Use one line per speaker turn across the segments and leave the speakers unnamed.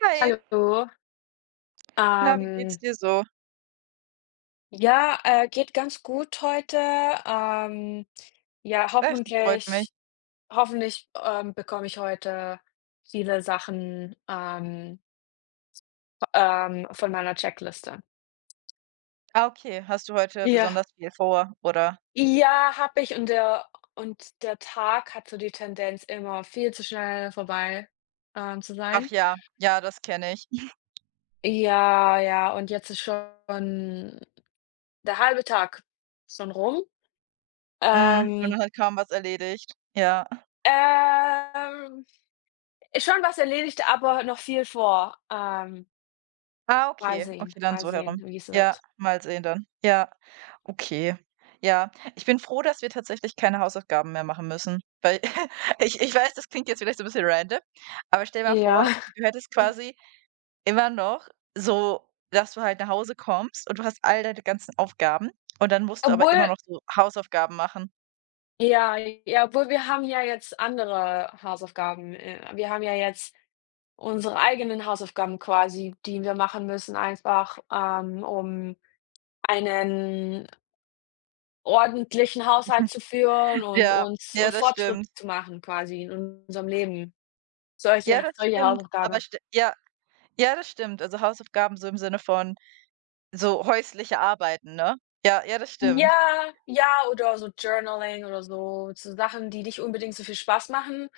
Hi,
Hallo.
na, wie geht's
Ähm,
dir so?
ja, geht ganz gut heute. Ähm, ja,
Das freut mich.
hoffentlich bekomme ich heute viele Sachen, von meiner Checkliste.
Ah, okay, hast du heute
Ja.
besonders viel vor, oder?
Ja, habe ich, und der Tag hat so die Tendenz, immer viel zu schnell vorbei, ähm, zu
Ach
sein.
ja, ja, das kenne ich.
Ja, ja, und jetzt ist schon der halbe Tag schon rum.
Mhm, und
Ähm,
dann hat kaum was erledigt. Ja.
ähm Ist schon was erledigt, aber noch viel vor.
Ah,
Mal
okay,
sehen,
okay, dann
mal
so
sehen,
herum.
wie es
Ja,
wird.
mal sehen dann. Ja, okay. Ja, ich bin froh, dass wir tatsächlich keine Hausaufgaben mehr machen müssen, weil ich weiß, das klingt jetzt vielleicht so ein bisschen random, aber stell mal
Ja,
vor, du hättest quasi immer noch so, dass du halt nach Hause kommst und du hast all deine ganzen Aufgaben und dann musst du aber
obwohl,
immer noch so Hausaufgaben machen.
ja, ja, obwohl, wir haben ja jetzt andere Hausaufgaben. Wir haben ja jetzt unsere eigenen Hausaufgaben quasi, die wir machen müssen einfach, um einen ordentlichen Haushalt zu führen und
Ja,
uns
ja,
und
das
Fortschritt
stimmt.
zu machen quasi in unserem Leben.
Ja,
Solche
das
solche
stimmt, aber
Hausaufgaben.
st ja, ja, das stimmt. Also, Hausaufgaben so im Sinne von so häusliche Arbeiten, ne? Ja, ja, das stimmt.
Ja, ja, oder so Journaling oder so, so Sachen, die nicht unbedingt so viel Spaß machen.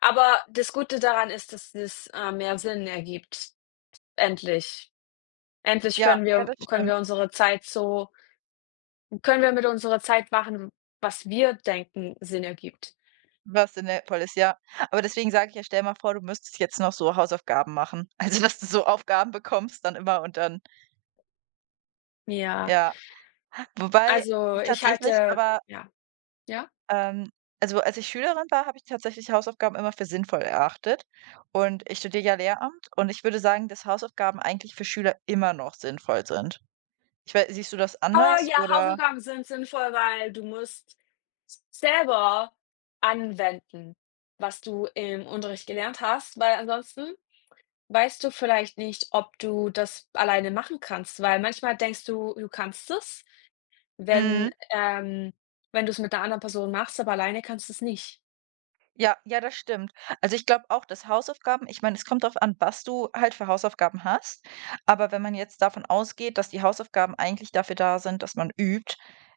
Aber das Gute daran ist, dass es, mehr Sinn ergibt. Endlich. Endlich
Ja,
können
ja,
wir
das
können
stimmt,
wir unsere Zeit so können wir mit unserer Zeit machen, was wir denken, Sinn ergibt.
was in der ist, ja. Aber deswegen sage ich ja, stell mal vor, du müsstest jetzt noch so Hausaufgaben machen. Also, dass du so Aufgaben bekommst dann immer und dann
Ja,
ja. Wobei
also
ich
ich
tatsächlich
halte,
aber
ja, ja?
Ähm, also als ich Schülerin war, habe ich tatsächlich Hausaufgaben immer für sinnvoll erachtet, und ich studiere ja Lehramt und ich würde sagen, dass Hausaufgaben eigentlich für Schüler immer noch sinnvoll sind. Ich wei Siehst du das
Aber
anders
ja,
oder
Hausaufgaben sind sinnvoll, weil du musst selber anwenden, was du im Unterricht gelernt hast, weil ansonsten weißt du vielleicht nicht, ob du das alleine machen kannst, weil manchmal denkst du, du kannst es, wenn
mhm?
ähm, wenn du es mit einer anderen Person machst, aber alleine kannst du es nicht.
Ja, ja, das stimmt. Also ich glaube auch, dass Hausaufgaben, ich meine, es kommt darauf an, was du halt für Hausaufgaben hast, aber wenn man jetzt davon ausgeht, dass die Hausaufgaben eigentlich dafür da sind, dass man übt,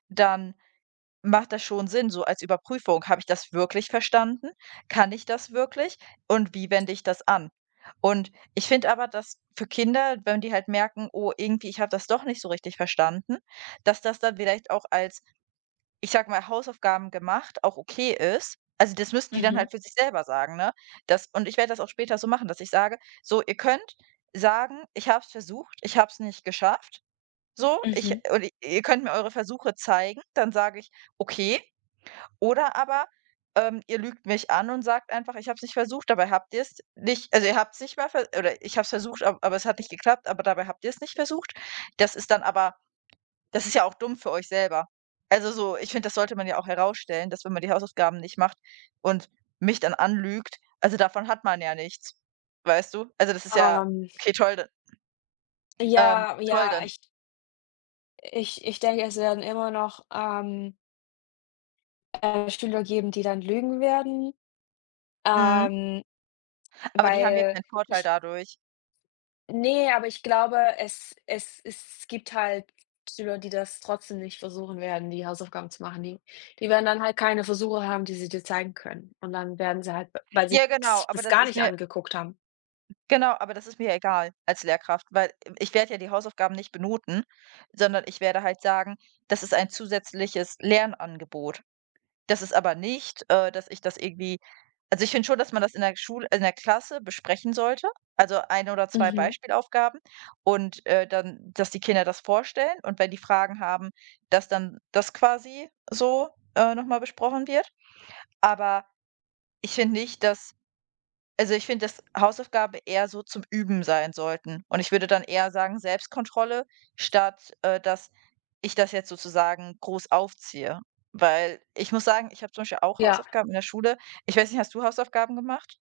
dann macht das schon Sinn, so als Überprüfung: „Habe ich das wirklich verstanden? Kann ich das wirklich? Und wie wende ich das an?" Und ich finde aber, dass für Kinder, wenn die halt merken: „Oh, irgendwie, ich habe das doch nicht so richtig verstanden", dass das dann vielleicht auch als, ich sag mal, Hausaufgaben gemacht auch okay ist. Also, das müssen die dann
Mhm,
halt für sich selber sagen, ne? Das, und ich werde das auch später so machen, dass ich sage: „So, ihr könnt sagen: „Ich habe es versucht, ich habe es nicht geschafft." So, ich
mhm.
und ihr könnt mir eure Versuche zeigen." Dann sage ich: „Okay." Oder aber, ihr lügt mich an und sagt einfach: „Ich habe es nicht versucht", dabei habt ihr es nicht, also, ihr habt es nicht mal ver oder ich habe es versucht, ab aber es hat nicht geklappt, aber dabei habt ihr es nicht versucht. Das ist dann aber, das ist ja auch dumm für euch selber. Also, so ich finde, das sollte man ja auch herausstellen, dass wenn man die Hausaufgaben nicht macht und mich dann anlügt, also, davon hat man ja nichts, weißt du? Also, das ist ja
Ähm,
okay, toll dann,
ja,
toll
ja,
dann.
ich denke, es werden immer noch, Schüler geben, die dann lügen werden,
Mhm.
ähm,
Aber die haben ja
weil
keinen Vorteil
ich
dadurch.
Ne, aber ich glaube, es gibt halt Schüler, die das trotzdem nicht versuchen werden, die Hausaufgaben zu machen. Die werden dann halt keine Versuche haben, die sie dir zeigen können. Und dann werden sie halt, w weil sie
Ja, genau,
s
aber
das
das
gar
ist
nicht
mir,
angeguckt haben.
genau, aber das ist mir ja egal als Lehrkraft, weil ich werde ja die Hausaufgaben nicht benoten, sondern ich werde halt sagen, das ist ein zusätzliches Lernangebot. Das ist aber nicht, dass ich das irgendwie, also ich finde schon, dass man das in der Schule, in der Klasse besprechen sollte, also 1 oder zwei
Mhm.
Beispielaufgaben, und, dann dass die Kinder das vorstellen und wenn die Fragen haben, dass dann das quasi so, noch mal besprochen wird. Aber ich finde nicht, dass, also, ich finde, dass Hausaufgaben eher so zum Üben sein sollten. Und ich würde dann eher sagen Selbstkontrolle, statt, dass ich das jetzt sozusagen groß aufziehe. Weil ich muss sagen, ich habe zum Beispiel auch
Ja,
Hausaufgaben in der Schule. Ich weiß nicht, hast du Hausaufgaben gemacht?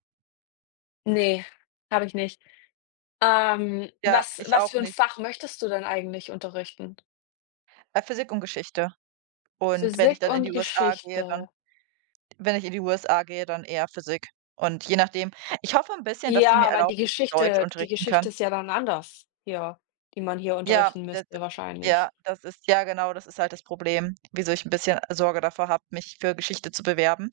ne, habe ich nicht.
Ja,
Was
ich
was
auch
für 'n
nicht.
Fach möchtest du denn eigentlich unterrichten?
Physik und Geschichte. Und wenn ich
Physik
dann in die
und
USA gehe, dann,
Geschichte.
wenn ich in die USA gehe, dann eher Physik. Und je nachdem, ich hoffe ein bisschen, dass sie mir
Ja, weil die
erlauben, dass ich Deutsch
Geschichte die
unterrichten
Geschichte
kann.
ist ja dann anders hier, die man hier
Ja,
unterrichten
d
müsste
ja,
wahrscheinlich.
das ist ja, genau, das ist halt das Problem, wieso ich ein bisschen Sorge davor habe, mich für Geschichte zu bewerben.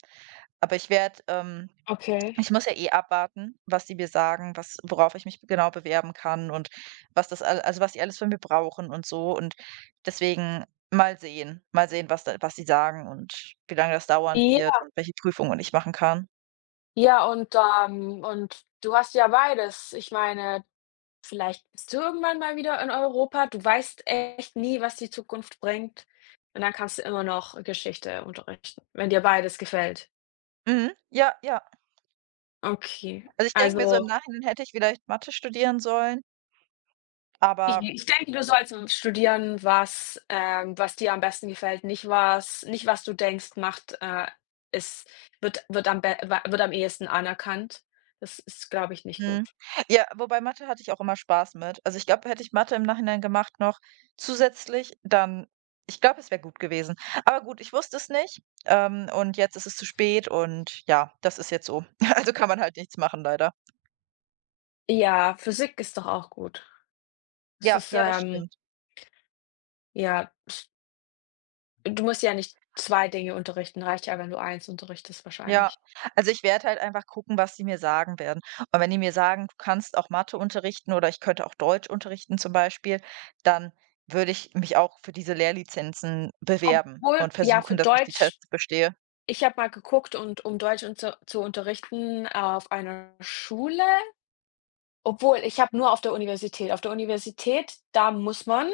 Aber ich werde,
Okay.
ich muss ja eh abwarten, was die mir sagen, was, worauf ich mich genau bewerben kann und was das also, was die alles von mir brauchen und so. Und deswegen mal sehen, mal sehen, was sie sagen und wie lange das dauern wird und welche Prüfungen ich machen kann.
Ja, und du hast ja beides. Ich meine, vielleicht bist du irgendwann mal wieder in Europa. Du weißt echt nie, was die Zukunft bringt. Und dann kannst du immer noch Geschichte unterrichten, wenn dir beides gefällt.
Mhm, ja, ja.
Okay.
Also, ich denke mir so im
Also,
Nachhinein, hätte ich vielleicht Mathe studieren sollen,
ich
aber
ich denke, du sollst studieren, was, was dir am besten gefällt, nicht was, nicht was du denkst, macht, ist wird am ehesten anerkannt. Das ist, glaube ich, nicht
mhm.
gut.
Ja, wobei Mathe hatte ich auch immer Spaß mit. Also, ich glaube, hätte ich Mathe im Nachhinein gemacht, noch zusätzlich, dann, ich glaube, es wäre gut gewesen. Aber gut, ich wusste es nicht, und jetzt ist es zu spät und ja, das ist jetzt so. Also, kann man halt nichts machen leider.
Ja, Physik ist doch auch gut. Es
Ja,
ist,
ja, das stimmt.
Ja, du musst ja nicht 2 Dinge unterrichten, reicht ja, wenn du eins unterrichtest
Ja.
wahrscheinlich.
Also, ich werde halt einfach gucken, was die mir sagen werden. Und wenn die mir sagen: „Du kannst auch Mathe unterrichten" oder ich könnte auch Deutsch unterrichten zum Beispiel, dann würde ich mich auch für diese Lehrlizenzen bewerben
Obwohl,
und
ja, für
versuchen, dass ich die
Deutsch,
Tests bestehe.
ich habe mal geguckt, und um Deutsch un zu unterrichten, auf einer Schule, obwohl, ich habe nur auf der Universität, da muss man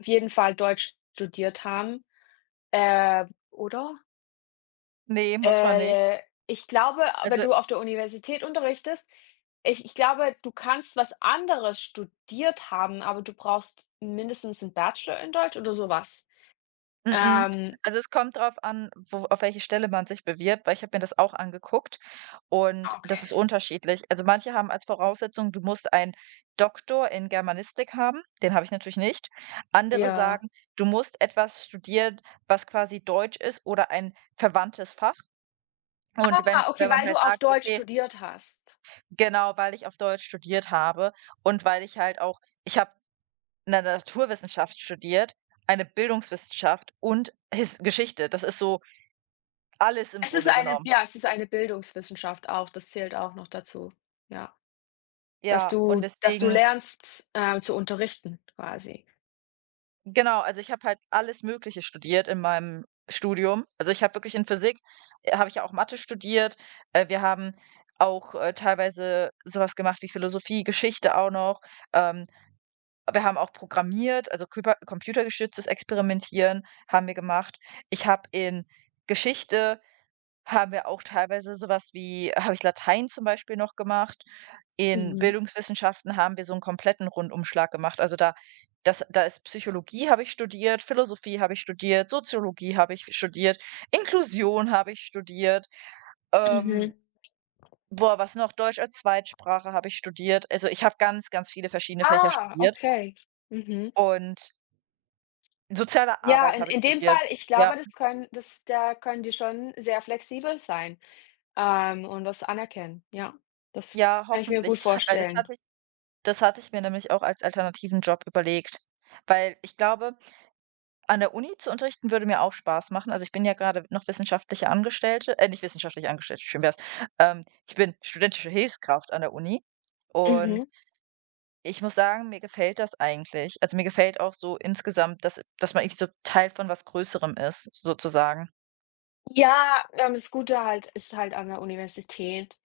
auf jeden Fall Deutsch studiert haben, äh, oder?
Ne, muss man nicht.
Äh, Ich glaube, wenn
Also,
du auf der Universität unterrichtest, ich glaube, du kannst was anderes studiert haben, aber du brauchst mindestens 'n Bachelor in Deutsch oder sowas.
m m.
Ähm
Also, es kommt drauf an, wo, auf welche Stelle man sich bewirbt, weil ich habe mir das auch angeguckt und
Ah,
das
okay.
ist unterschiedlich. Also, manche haben als Voraussetzung, du musst einen Doktor in Germanistik haben, den habe ich natürlich nicht. Andere
Ja.
sagen, du musst etwas studieren, was quasi Deutsch ist oder ein verwandtes Fach. Und wenn
Ah,
wenn
okay,
man
weil du
halt
auf
sagt:
Deutsch
„Okay",
studiert hast.
genau, weil ich auf Deutsch studiert habe und weil ich halt auch, ich habe eine Naturwissenschaft studiert, eine Bildungswissenschaft und His Geschichte. Das ist so alles im
Es ist
Grunde
eine,
genommen.
ja, es ist eine Bildungswissenschaft auch, das zählt auch noch dazu. Ja, dass
Ja, und
du dass du
deswegen,
lernst, zu unterrichten quasi.
genau, also ich habe halt alles Mögliche studiert in meinem Studium. Also, ich habe wirklich in Physik, habe ich ja auch Mathe studiert. Wir haben auch, teilweise so was gemacht wie Philosophie, Geschichte auch noch. Ähm, Wir haben auch programmiert, also küper computergestütztes Experimentieren haben wir gemacht. Ich habe in Geschichte, haben wir auch teilweise sowas wie, habe ich Latein zum Beispiel noch gemacht. In
Mhm,
Bildungswissenschaften haben wir so einen kompletten Rundumschlag gemacht. Also, da, das da ist, Psychologie habe ich studiert, Philosophie habe ich studiert, Soziologie habe ich studiert, Inklusion habe ich studiert, ähm,
mhm.
boah, was noch? Deutsch als Zweitsprache habe ich studiert. Also, ich habe ganz, ganz viele verschiedene Fächer
Ah,
studiert
okay. Mhm.
und soziale
Ja,
Arbeit habe ich
in dem Fall,
studiert.
ich
Ja,
glaube, das können, das da können die schon sehr flexibel sein, und das anerkennen. Ja, das
ja,
kann ich mir
hoffentlich,
gut
weil
vorstellen.
das hatte ich mir nämlich auch als alternativen Job überlegt, weil ich glaube, an der Uni zu unterrichten würde mir auch Spaß machen. Also, ich bin ja gerade noch wissenschaftliche Angestellte, nicht wissenschaftliche Angestellte, schön wär's. Ich bin studentische Hilfskraft an der Uni und
Mhm.
ich muss sagen, mir gefällt das eigentlich. Also, mir gefällt auch so insgesamt, dass man irgendwie so Teil von was Größerem ist, sozusagen.
Ja, das Gute halt ist halt an der Universität,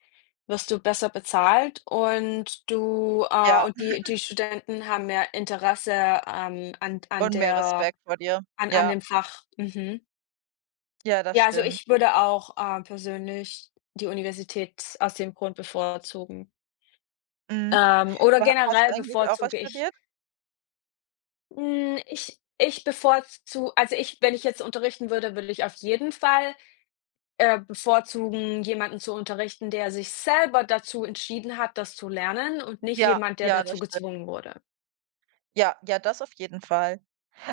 wirst du besser bezahlt, und du,
Ja,
und die die Studenten haben mehr Interesse, an an
und mehr
der
Respekt vor dir.
an an
Ja,
dem Fach. Mhm.
ja, das
Ja, also
stimmt.
ich würde auch, persönlich die Universität aus dem Grund bevorzugen.
Mhm.
Oder
Aber hast du
generell
eigentlich auch was
bevorzuge ich,
studiert?
ich bevorzu, also, ich, wenn ich jetzt unterrichten würde, würde ich auf jeden Fall, bevorzugen, jemanden zu unterrichten, der sich selber dazu entschieden hat, das zu lernen und nicht
Ja,
jemand, der
ja, das
dazu gezwungen wurde.
Ja, ja, das auf jeden Fall.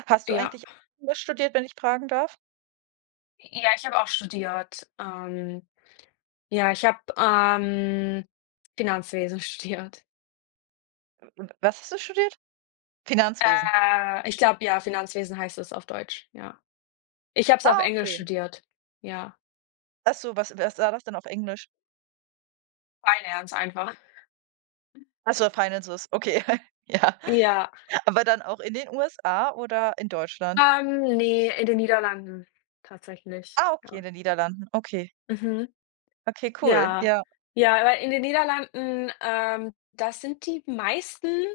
Hast du
Ja.
eigentlich was studiert, wenn ich fragen darf?
Ja, ich habe auch studiert. Ja, ich habe, Finanzwesen studiert.
W was hast du studiert? Finanzwesen.
Ich glaube, ja, Finanzwesen heißt es auf Deutsch, ja. Ich habe es auf
Ah,
Englisch
okay.
studiert. Ja,
Ach so, was war das denn auf Englisch?
Finance einfach.
Ach so, Finances, okay. Ja,
Ja.
aber dann auch in den USA oder in Deutschland?
Ne, in den Niederlanden tatsächlich,
Ah, okay,
ja.
in den Niederlanden. Okay.
Mhm.
Okay, cool.
Ja.
Ja.
Ja, aber in den Niederlanden, da sind die meisten,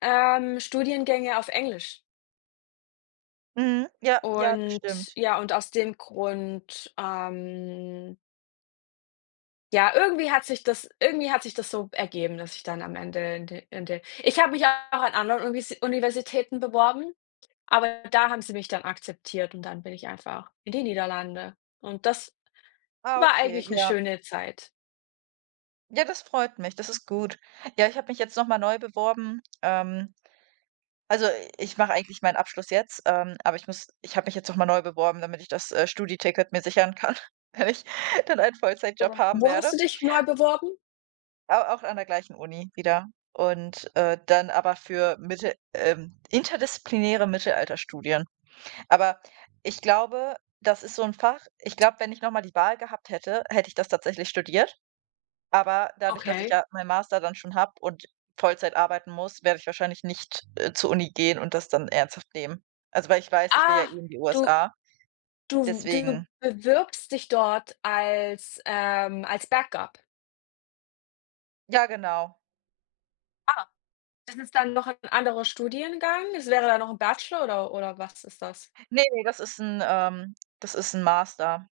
Studiengänge auf Englisch.
Mhm. Ja, ja, das
Und
stimmt.
ja, und aus dem Grund, ja, irgendwie hat sich das so ergeben, dass ich dann am Ende in de ich habe mich auch an anderen Universitäten beworben, aber da haben sie mich dann akzeptiert und dann bin ich einfach in die Niederlande. Und das
Ah,
war
okay,
eigentlich 'ne
ja.
schöne Zeit.
Ja, das freut mich, das ist gut. Ja, ich habe mich jetzt noch mal neu beworben, also, ich mache eigentlich meinen Abschluss jetzt, aber ich habe mich jetzt noch mal neu beworben, damit ich das, studi mir sichern kann, wenn ich dann einen
Äh,
Vollzeitjob haben
Wo
werde,
hast du dich neu beworben?
aber auch an der gleichen Uni wieder. Und, dann aber für Mitte interdisziplinäre Mittelalterstudien. Aber ich glaube, das ist so ein Fach, ich glaube, wenn ich noch mal die Wahl gehabt hätte, hätte ich das tatsächlich studiert. Aber dadurch, dass ich
Okay.
ja meinen Master dann schon habe und Vollzeit arbeiten muss, werde ich wahrscheinlich nicht, zur Uni gehen und das dann ernsthaft nehmen. Also, weil ich weiß, ich will ja
Ah,
eh in die
du
USA,
du
deswegen,
bewirbst dich dort als, als Backup.
ja, genau.
Ah. Das ist dann noch 'n anderer Studiengang? Das wäre dann noch 'n Bachelor oder was ist das?
Ne, ne, das ist ein Master,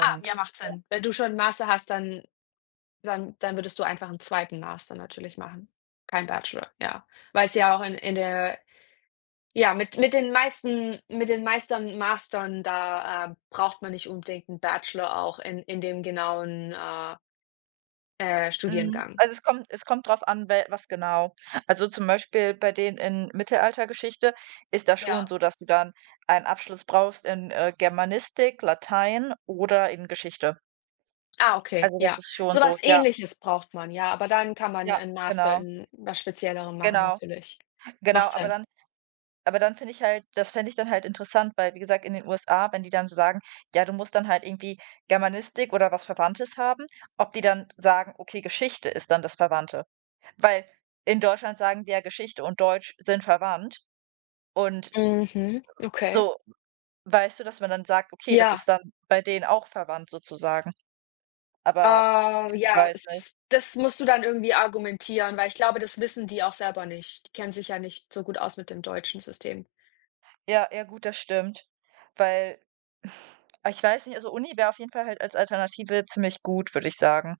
Ah, ja, macht Sinn. Wenn du schon 'n Master hast, dann dann würdest du einfach 'n zweiten Master natürlich machen. Kein Bachelor, ja. Weil's ja auch in der, ja, mit den meisten mit den Meistern Mastern, da, braucht man nicht unbedingt einen Bachelor auch in dem genauen,
mhm,
Studiengang.
also, es kommt drauf an, wel was genau. Also, zum Beispiel bei denen in Mittelaltergeschichte ist das schon
Ja.
so, dass du dann einen Abschluss brauchst in, Germanistik, Latein oder in Geschichte.
Ah, okay,
Also, das
ja.
ist schon
So
so,
was
ja,
Ähnliches braucht man, ja, aber dann kann man
ja,
einen Master
genau.
in was Speziellerem machen
Genau,
natürlich.
genau,
Macht
aber
Sinn.
dann, finde ich halt, das fände ich dann halt interessant, weil, wie gesagt, in den USA, wenn die dann so sagen: „Ja, du musst dann halt irgendwie Germanistik oder was Verwandtes haben", ob die dann sagen: „Okay, Geschichte ist dann das Verwandte." Weil in Deutschland sagen wir ja, Geschichte und Deutsch sind verwandt und
Mhm, okay.
so, weißt du, dass man dann sagt: „Okay, das
Ja,
ist dann bei denen auch verwandt sozusagen." Aber ich
ja,
weiß nicht.
s das musst du dann irgendwie argumentieren, weil ich glaube, das wissen die auch selber nicht. Die kennen sich ja nicht so gut aus mit dem deutschen System.
Ja, ja, gut, das stimmt, weil ich weiß nicht, also, Uni wäre auf jeden Fall halt als Alternative ziemlich gut, würde ich sagen.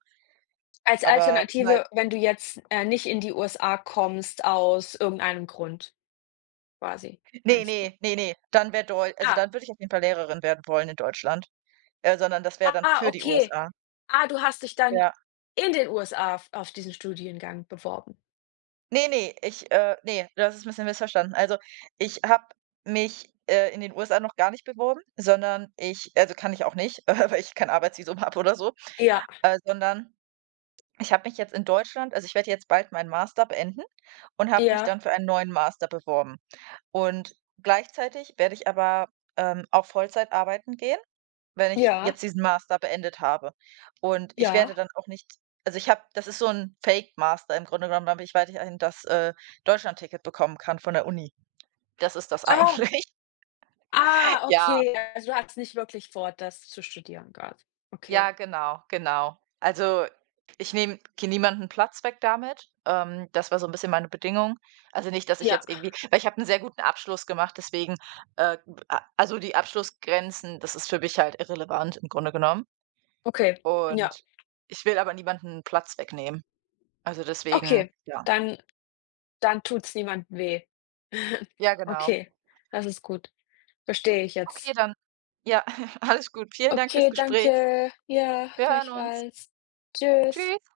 Als
Aber mal
Alternative, wenn du jetzt, nicht in die USA kommst aus irgendeinem Grund quasi,
Ne,
meinst du?
ne, ne, ne, dann wäre Deu also,
Ah,
dann würde ich auf jeden Fall Lehrerin werden wollen in Deutschland, sondern das wäre dann
ah,
für die
okay.
USA.
Ah, du hast dich dann
Ja.
in den USA f auf diesen Studiengang beworben?
Ne, ne, ich ne, du hast es 'n bisschen missverstanden. Also, ich habe mich, in den USA noch gar nicht beworben, sondern ich, also, kann ich auch nicht, weil ich kein Arbeitsvisum habe oder so,
Ja,
sondern ich habe mich jetzt in Deutschland, also, ich werde jetzt bald meinen Master beenden und habe mich
ja,
dann für einen neuen Master beworben. Und gleichzeitig werde ich aber, auch Vollzeit arbeiten gehen, wenn ich
ja,
jetzt diesen Master beendet habe. Und ich werde
ja.
dann auch nicht, also ich habe das ist so ein Fake-Master im Grunde genommen, damit ich weiterhin das, ticket bekommen kann von der Uni. Das ist das
Oh,
eigentlich.
ah,
Ja,
okay. Also, du hast nicht wirklich vor, das zu studieren gerade. Okay.
ja, genau, genau. Also, ich nehme niemanden Platz weg damit. Das war so ein bisschen meine Bedingung. Also nicht, dass ich
Ja,
jetzt irgendwie, weil ich habe einen sehr guten Abschluss gemacht, deswegen, äh, a also die Abschlussgrenzen, das ist für mich halt irrelevant im Grunde genommen.
okay. Ja,
Und ich will aber niemanden Platz wegnehmen. Also, deswegen.
okay.
Ja.
Dann dann tut's niemandem weh.
Ja, genau.
Okay, das ist gut. Verstehe ich
Okay,
jetzt.
dann, ja, alles gut. Vielen Dank fürs
Okay,
Gespräch.
danke. Ja,
Wir hören uns.
gleichfalls. Tschüss.
Tschüss.